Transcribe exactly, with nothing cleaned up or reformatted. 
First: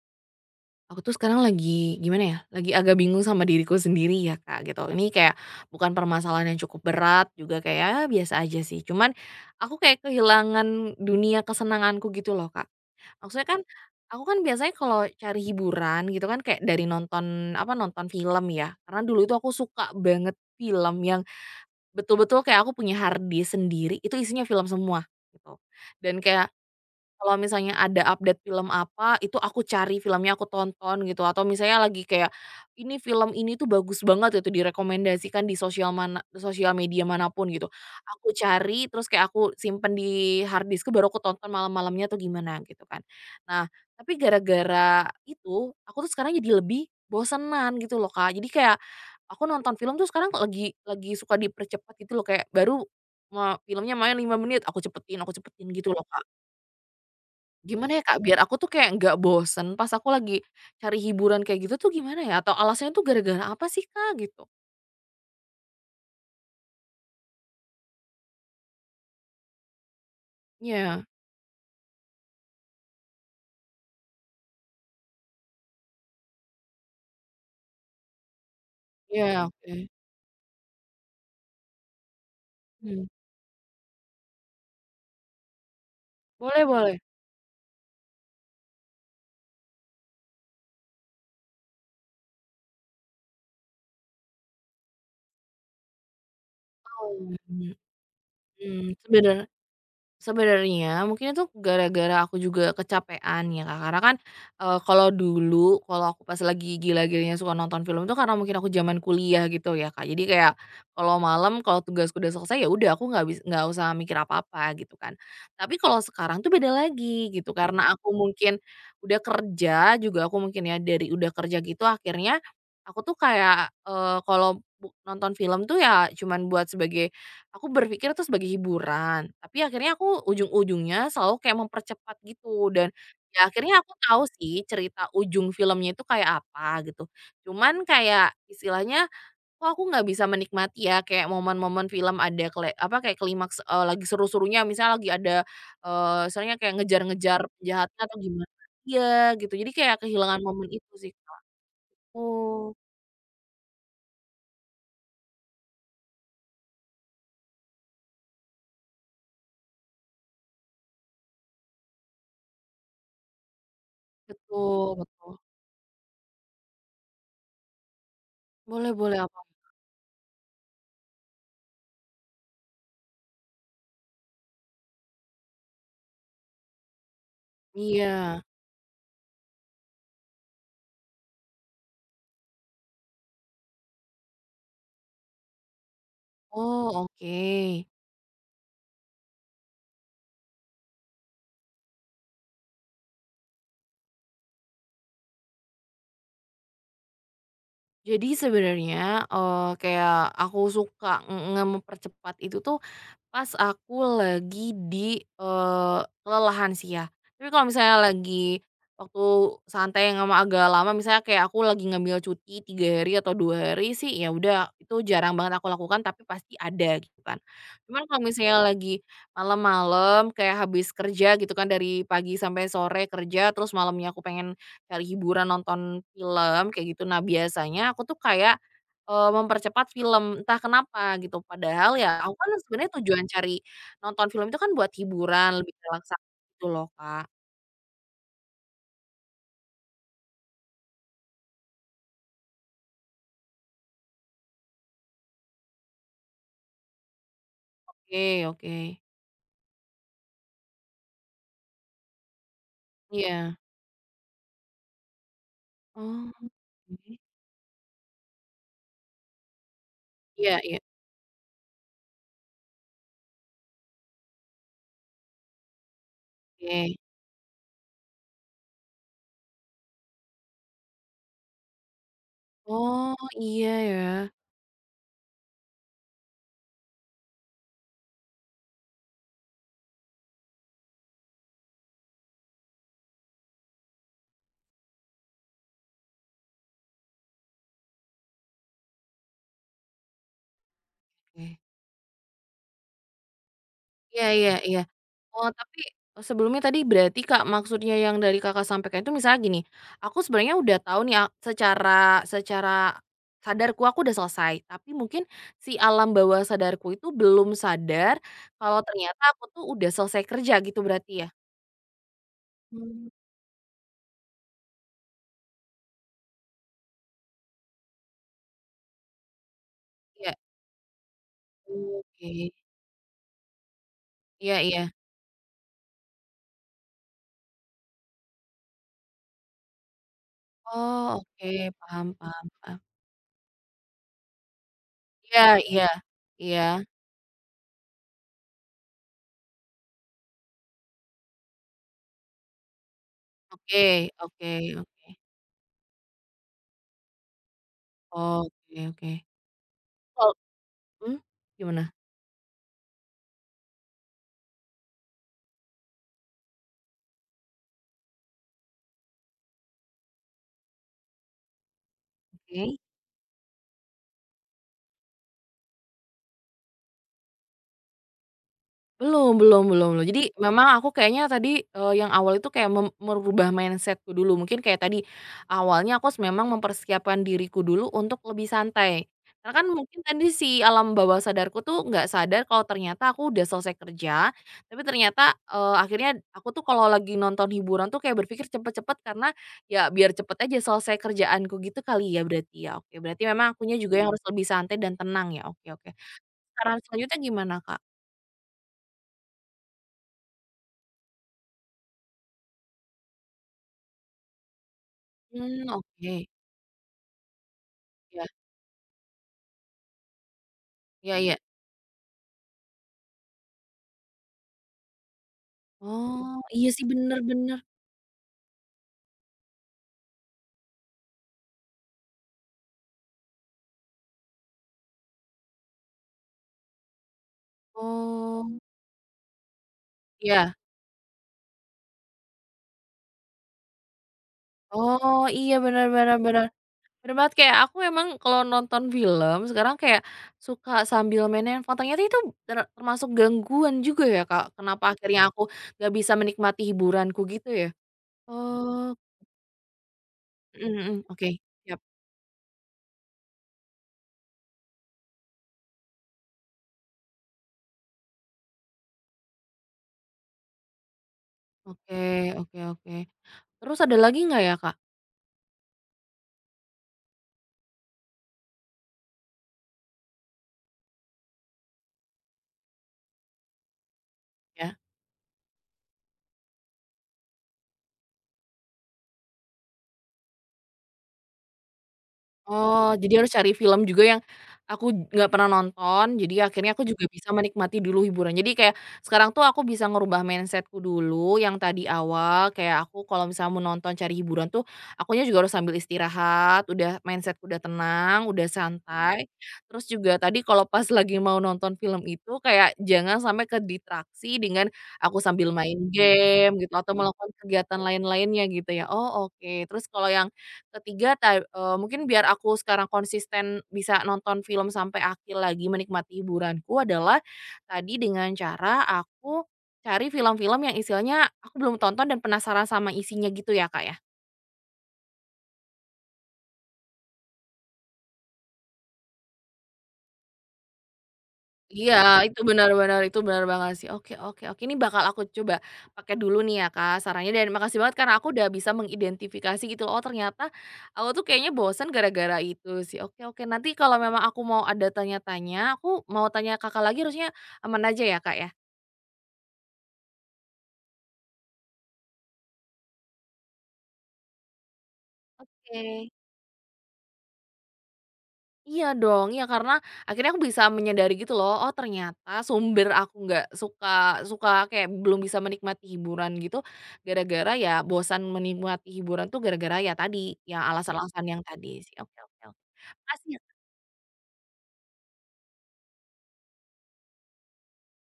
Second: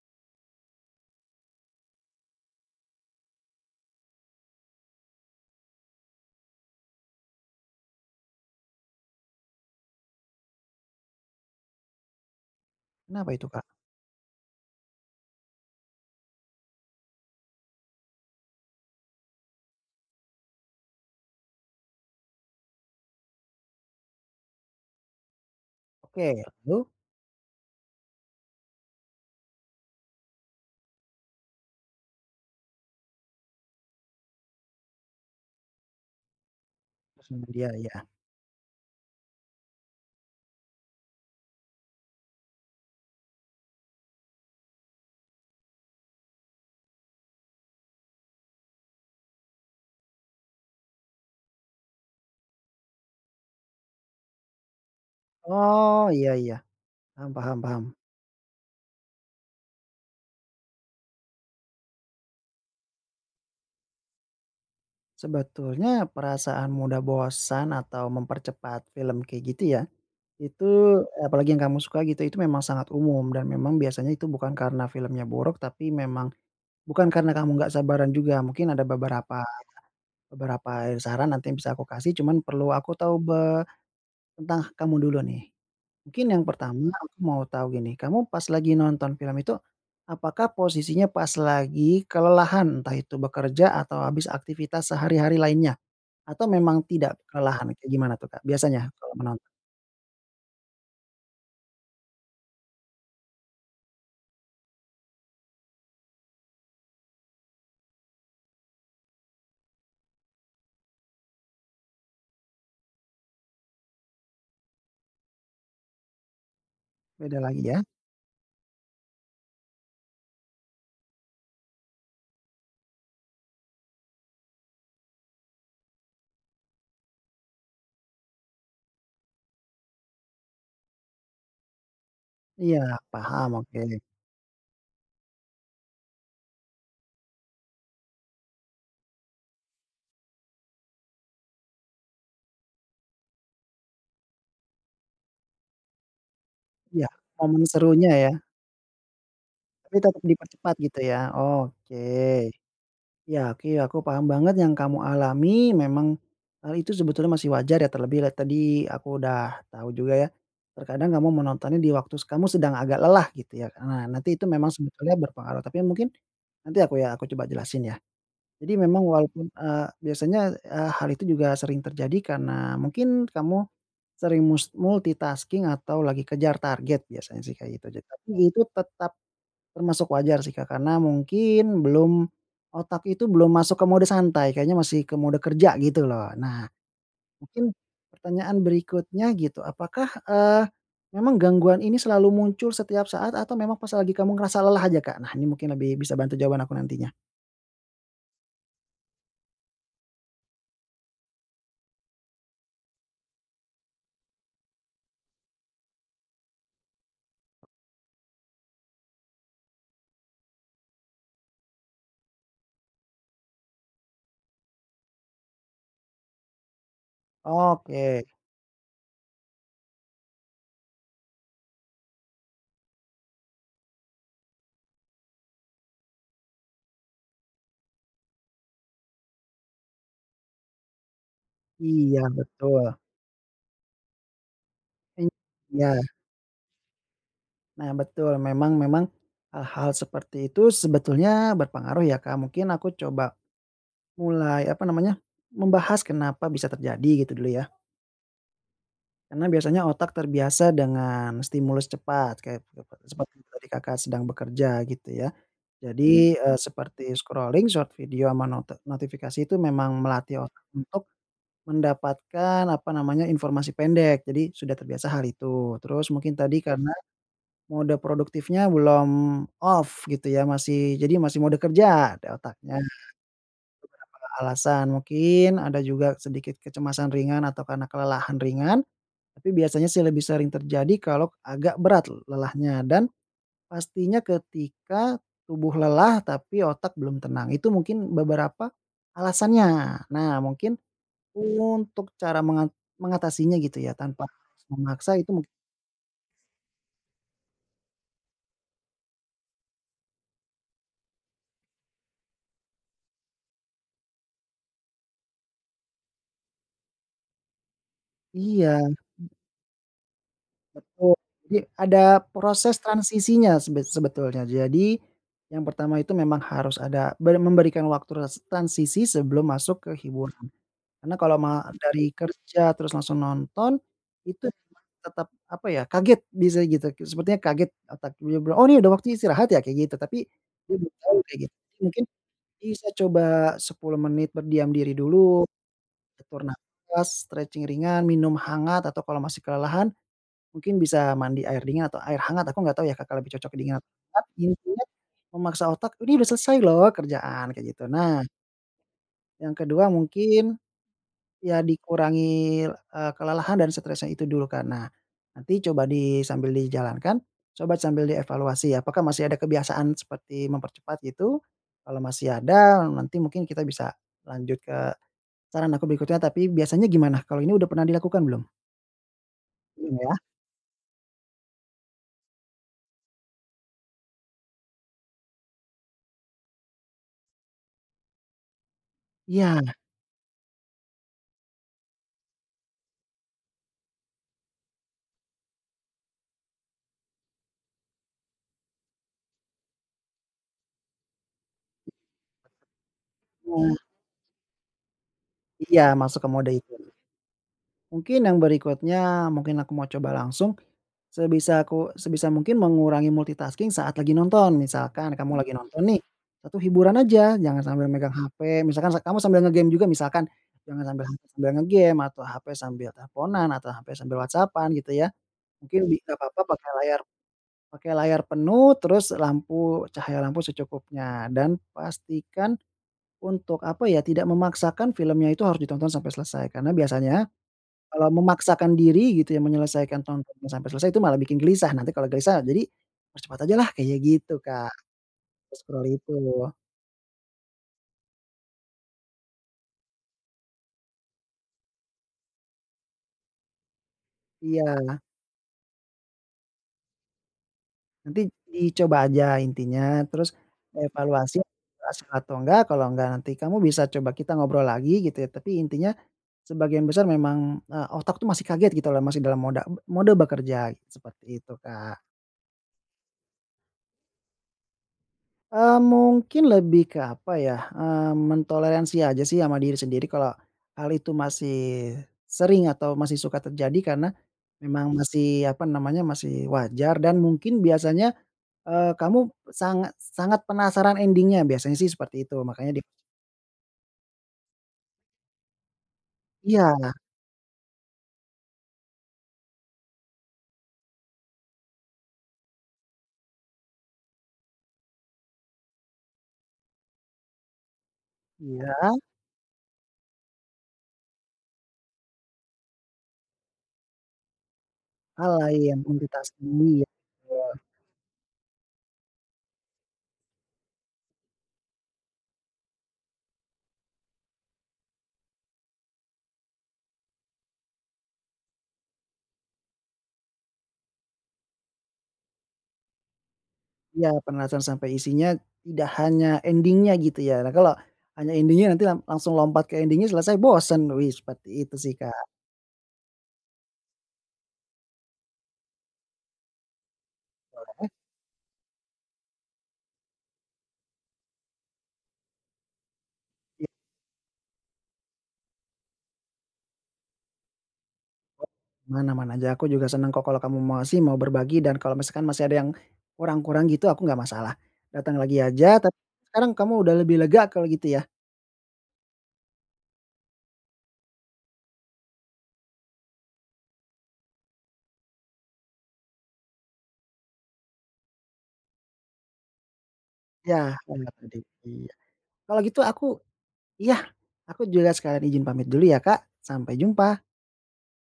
Aku tuh sekarang lagi, gimana ya, lagi agak bingung sama diriku sendiri ya Kak, gitu. Ini kayak bukan permasalahan yang cukup berat juga kayak, ya biasa aja sih. Cuman aku kayak kehilangan dunia kesenanganku gitu loh Kak. Kenapa Maksudnya itu, kan, Kak? aku kan biasanya kalau cari hiburan gitu kan kayak dari nonton, apa, nonton film ya. Karena dulu itu aku suka banget film yang betul-betul kayak aku punya hard disk sendiri, itu isinya film semua, gitu. Dan Oke, kayak lalu? kalau misalnya ada update film apa, itu aku cari filmnya, aku tonton gitu, atau misalnya lagi kayak, "Ini film ini tuh bagus banget," itu direkomendasikan di sosial mana sosial media Sumber manapun gitu. dia, ya. Aku cari, terus kayak aku simpen di harddisk-ku, baru aku tonton malam-malamnya atau gimana gitu kan. Nah, tapi gara-gara itu, aku tuh sekarang jadi lebih bosenan gitu loh, Kak. Jadi kayak, aku nonton film tuh sekarang lagi lagi suka dipercepat gitu loh, kayak baru me filmnya main lima menit, aku cepetin aku cepetin gitu loh, Oh, Kak. iya iya, paham paham paham. Gimana ya Kak, biar aku tuh kayak nggak bosen pas aku lagi cari hiburan kayak gitu tuh gimana ya? Atau alasannya tuh gara-gara apa sih Kak, gitu? Sebetulnya perasaan mudah bosan atau mempercepat film kayak gitu ya, itu Iya, apalagi yang kamu suka gitu, itu memang sangat umum dan memang biasanya itu bukan karena filmnya buruk, tapi memang bukan karena kamu nggak sabaran juga. Mungkin ada beberapa iya oke. beberapa saran nanti yang bisa aku kasih, cuman perlu aku Mhm, tahu be tentang kamu dulu nih. Mungkin yang boleh pertama boleh. aku mau tahu gini, kamu pas lagi nonton film itu, apakah posisinya pas lagi kelelahan? Entah itu bekerja atau habis aktivitas sehari-hari lainnya? Atau memang tidak Oh, kelelahan? mhm, Kayak gimana tuh, Kak, mmm, biasanya kalau sebener menonton? Sebenarnya mungkin itu gara-gara aku juga kecapean ya, Kak, karena kan, eee, kalau dulu kalau aku pas lagi gila-gilanya suka nonton film itu karena mungkin aku zaman kuliah gitu ya, Kak. Jadi kayak kalau malam kalau tugasku udah selesai ya udah aku nggak bisa nggak usah mikir apa-apa gitu kan. Tapi kalau sekarang tuh beda lagi Beda gitu, lagi ya? karena aku mungkin udah kerja juga aku mungkin ya dari udah kerja gitu akhirnya aku tuh kayak, eee, kalau bu nonton film tuh ya cuman buat sebagai Aku berpikir itu sebagai hiburan, tapi akhirnya aku ujung-ujungnya selalu kayak mempercepat gitu Iya, dan ya paham, akhirnya oke. aku tahu sih cerita ujung filmnya itu kayak apa gitu. Cuman kayak istilahnya, kok aku nggak bisa menikmati ya kayak momen-momen film ada kele apa, kayak klimaks, eee, lagi seru-serunya misalnya lagi ada, eee, misalnya kayak Iya, ngejar-ngejar momen penjahatnya serunya atau ya, gimana iya gitu, jadi tapi kayak tetap kehilangan momen dipercepat itu gitu sih ya? kalau Oke. aku. Ya, oke, aku paham banget yang kamu alami. Memang hal itu sebetulnya masih wajar ya, terlebih lah tadi aku udah tahu juga ya, terkadang kamu menontonnya di waktu kamu sedang agak lelah gitu ya. Nah, nanti itu memang Betul sebetulnya betul. berpengaruh, tapi mungkin nanti aku ya aku coba jelasin ya. Jadi Boleh memang boleh apa? walaupun, eee, biasanya, eee, hal itu juga sering terjadi karena mungkin kamu sering mus multitasking atau lagi kejar target biasanya sih kayak gitu. Ja tapi Iya. itu tetap termasuk wajar sih, Kak, karena mungkin belum otak itu belum masuk ke mode santai, kayaknya masih ke mode kerja gitu loh. Nah, Oh, oke. mungkin pertanyaan berikutnya gitu, apakah, eee, memang gangguan ini selalu muncul setiap saat atau memang pas lagi kamu ngerasa lelah aja, Kak? Nah, ini mungkin lebih bisa bantu jawaban aku nantinya. Jadi sebenarnya, eee, kayak aku suka ng nge mempercepat itu tuh, pas aku lagi di, eee, kelelahan sih ya. Tapi kalau misalnya lagi waktu santai yang emang agak lama, misalnya kayak aku lagi ngambil cuti tiga hari atau dua hari sih, ya udah itu jarang banget aku lakukan tapi pasti ada gitu kan. Cuman kalau Oke, misalnya lagi malam-malam kayak habis kerja gitu kan dari pagi sampai sore kerja, terus malamnya aku pengen cari hiburan nonton film kayak gitu. Nah biasanya aku tuh kayak Eee, mempercepat film, entah kenapa gitu. Padahal ya iya aku kan betul, sebenarnya tujuan cari nonton film itu kan buat hiburan, lebih iya, relaksasi gitu loh, Kak. nah betul, memang memang hal-hal seperti itu sebetulnya berpengaruh ya, Kak. Mungkin aku coba mulai, apa namanya, membahas kenapa bisa terjadi gitu dulu ya. Oke oke. Karena biasanya otak terbiasa dengan stimulus cepat kayak seperti Iya. tadi Kakak sedang bekerja gitu ya. Mhm. Jadi, Oh, eee, seperti oke. scrolling short video sama note notifikasi itu memang melatih Iya otak iya, untuk mendapatkan apa namanya, informasi pendek. Jadi sudah terbiasa hal itu. Terus mungkin tadi karena oke. mode produktifnya belum off gitu ya, masih jadi masih mode kerja di otaknya, Oh, iya kalau ya. alasan. Mungkin ada juga sedikit kecemasan ringan atau karena kelelahan ringan tapi biasanya sih lebih sering terjadi kalau agak berat lelahnya dan pastinya ketika tubuh lelah tapi otak belum tenang. Itu mungkin beberapa alasannya. Nah, mungkin Oke. untuk cara mengat mengatasinya gitu ya Iya tanpa iya harus iya. memaksa itu Oh, mungkin tapi sebelumnya tadi berarti, Kak, maksudnya yang dari Kakak sampaikan itu misalnya gini, aku sebenarnya udah tahu nih a secara secara sadarku aku udah selesai, tapi mungkin si alam bawah sadarku itu belum sadar iya, kalau ternyata aku tuh udah selesai kerja gitu berarti betul. ya? Jadi ada proses Mmm, transisinya sebe sebetulnya. Jadi yang pertama itu memang harus ada ber memberikan waktu res transisi sebelum masuk ke iya, hiburan. Karena kalau ma dari oke. kerja terus langsung nonton, itu Iya iya. memang tetap apa ya, kaget bisa gitu, sepertinya kaget otak dia bilang, "Oh, ini udah waktunya istirahat ya?" Kayak gitu, tapi dia belum tahu Oh, kayak oke, gitu. Mungkin paham paham paham. bisa coba sepuluh menit berdiam diri dulu, Iya iya. atur Iya. nafas, stretching ringan, minum hangat atau kalau masih kelelahan mungkin bisa mandi air dingin atau air hangat, aku nggak tahu ya Kakak lebih cocok dingin Oke atau hangat, oke intinya oke. memaksa otak, "Ini udah selesai loh kerjaan," kayak gitu. Nah, Oke oke. yang kedua Kal mungkin mmm, ya gimana? dikurangi, eee, kelelahan dan stresnya itu dulu Kak. Nah, nanti coba di sambil dijalankan, coba sambil dievaluasi apakah masih ada kebiasaan seperti mempercepat gitu, kalau masih Oke. ada nanti mungkin kita bisa lanjut ke saran aku berikutnya, tapi biasanya gimana? Kalau ini udah pernah dilakukan belum? Belum belum belum Belum belum. ya? Jadi memang aku kayaknya tadi, eee, yang awal itu kayak mem merubah mindset-ku dulu. Mungkin kayak tadi, awalnya aku s memang mempersiapkan diriku dulu untuk lebih santai. Karena Iya, kan mungkin tadi si alam bawah sadarku tuh nggak sadar kalau ternyata aku udah selesai kerja, tapi ternyata, eee, akhirnya aku tuh kalau lagi nonton hiburan tuh kayak berpikir cepet-cepet karena ya biar cepet aja selesai kerjaanku gitu kali ya berarti ya? Oke, berarti memang nah akunya juga yang harus lebih santai dan tenang ya? Oke iya oke. masuk ke mode itu. Saran selanjutnya gimana, Kak? Mungkin yang berikutnya, mungkin aku mau coba langsung Sebisa aku sebisa mungkin mengurangi multitasking saat lagi nonton. Misalkan kamu lagi Mhm. Mmm, nonton nih, oke. satu hiburan aja, jangan sambil megang Iya H P, misalkan sa kamu sambil nge-game juga misalkan, jangan sambil iya H P iya. sambil nge-game, atau H P sambil teleponan, atau H P sambil WhatsApp-an gitu ya. Mungkin bi nggak Oh, apa-apa iya pakai sih layar bener bener. pakai layar penuh, terus lampu cahaya lampu secukupnya, dan pastikan untuk, apa ya, tidak memaksakan filmnya itu harus ditonton sampai selesai. Karena biasanya kalau Oh, memaksakan diri gitu ya menyelesaikan tontonan iya. sampai selesai itu malah bikin gelisah, nanti kalau gelisah jadi percepat aja lah kayak gitu, Kak, Oh, iya aku bener scroll itu. bener bener. Bener banget kayak aku memang kalau nonton film sekarang kayak suka sambil main handphone, ternyata itu ter termasuk gangguan juga ya, Kak, Iya, kenapa akhirnya aku gak bisa menikmati hiburanku gitu ya? nanti Oh, dicoba aja intinya terus mhm mhm, oke, evaluasi siap. berhasil atau enggak, kalau enggak nanti kamu bisa coba kita ngobrol lagi gitu ya, tapi intinya sebagian besar memang, eee, otak tuh masih kaget gitu loh, masih dalam moda mode bekerja, seperti itu, Kak. Oke oke oke. Terus ada lagi nggak ya, Kak? Eee, mungkin lebih ke apa ya, eee, mentoleransi aja sih sama diri sendiri kalau hal itu masih sering atau masih suka terjadi karena Ya. memang masih apa namanya, masih wajar dan mungkin biasanya, eee, kamu sangat sangat penasaran ending-nya, biasanya sih seperti itu makanya di Oh, jadi harus cari film juga yang aku nggak pernah nonton, jadi akhirnya iya aku juga bisa menikmati dulu hiburan. Jadi kayak sekarang tuh aku bisa ngerubah mindset-ku dulu yang tadi awal kayak aku kalau misalnya mau nonton cari hiburan tuh akunya juga harus sambil istirahat, udah mindset-ku udah tenang, udah Mhm. iya, santai. Terus juga tadi kalau pas lagi mau nonton film itu kayak jangan sampai ke distraksi dengan aku hal sambil lain, main multitasking, game gitu iya atau melakukan betul. kegiatan lain-lainnya gitu ya. Oh, oke. Terus kalau yang ketiga ta eee, mungkin biar aku sekarang konsisten bisa nonton film sampai akhir lagi menikmati hiburanku adalah tadi dengan cara aku cari film-film yang istilahnya aku belum tonton dan penasaran sama isinya gitu ya, Kak, ya? Iya, penasaran sampai isinya tidak hanya ending-nya gitu ya. Nah, kalau hanya ending-nya nanti lang langsung lompat ke ending-nya selesai bosen, wih seperti itu sih, Kak. Iya, itu benar benar, itu benar banget sih. Oke oke oke, ini bakal aku coba pakai dulu nih ya, Kak, sarannya dan makasih Eh, banget karena aku udah bisa mengidentifikasi gitu, oh ternyata aku tuh kayaknya bosan gara-gara itu sih. Oke oke, iya, nanti kalau memang aku mau ada tanya-tanya, aku mau tanya Kakak lagi harusnya aman aja ya, Kak, ya? aman-aman aja, aku juga senang kok kalau kamu masih mau berbagi dan kalau misalkan masih ada yang kurang-kurang gitu aku nggak masalah. Datang lagi aja, tapi Oke. sekarang kamu udah lebih lega kalau gitu ya? Iya dong, iya karena akhirnya aku bisa menyadari gitu loh, oh ternyata sumber aku nggak suka suka kayak belum bisa menikmati hiburan gitu, gara-gara ya bosan menikmati hiburan tuh gara-gara ya tadi, ya Ya. Bener alasan-alasan tadi, yang tadi iya. sih. Oke oke Kalau oke. gitu aku Makasih ya. iya, aku juga sekalian izin pamit dulu ya, Kak, sampai jumpa.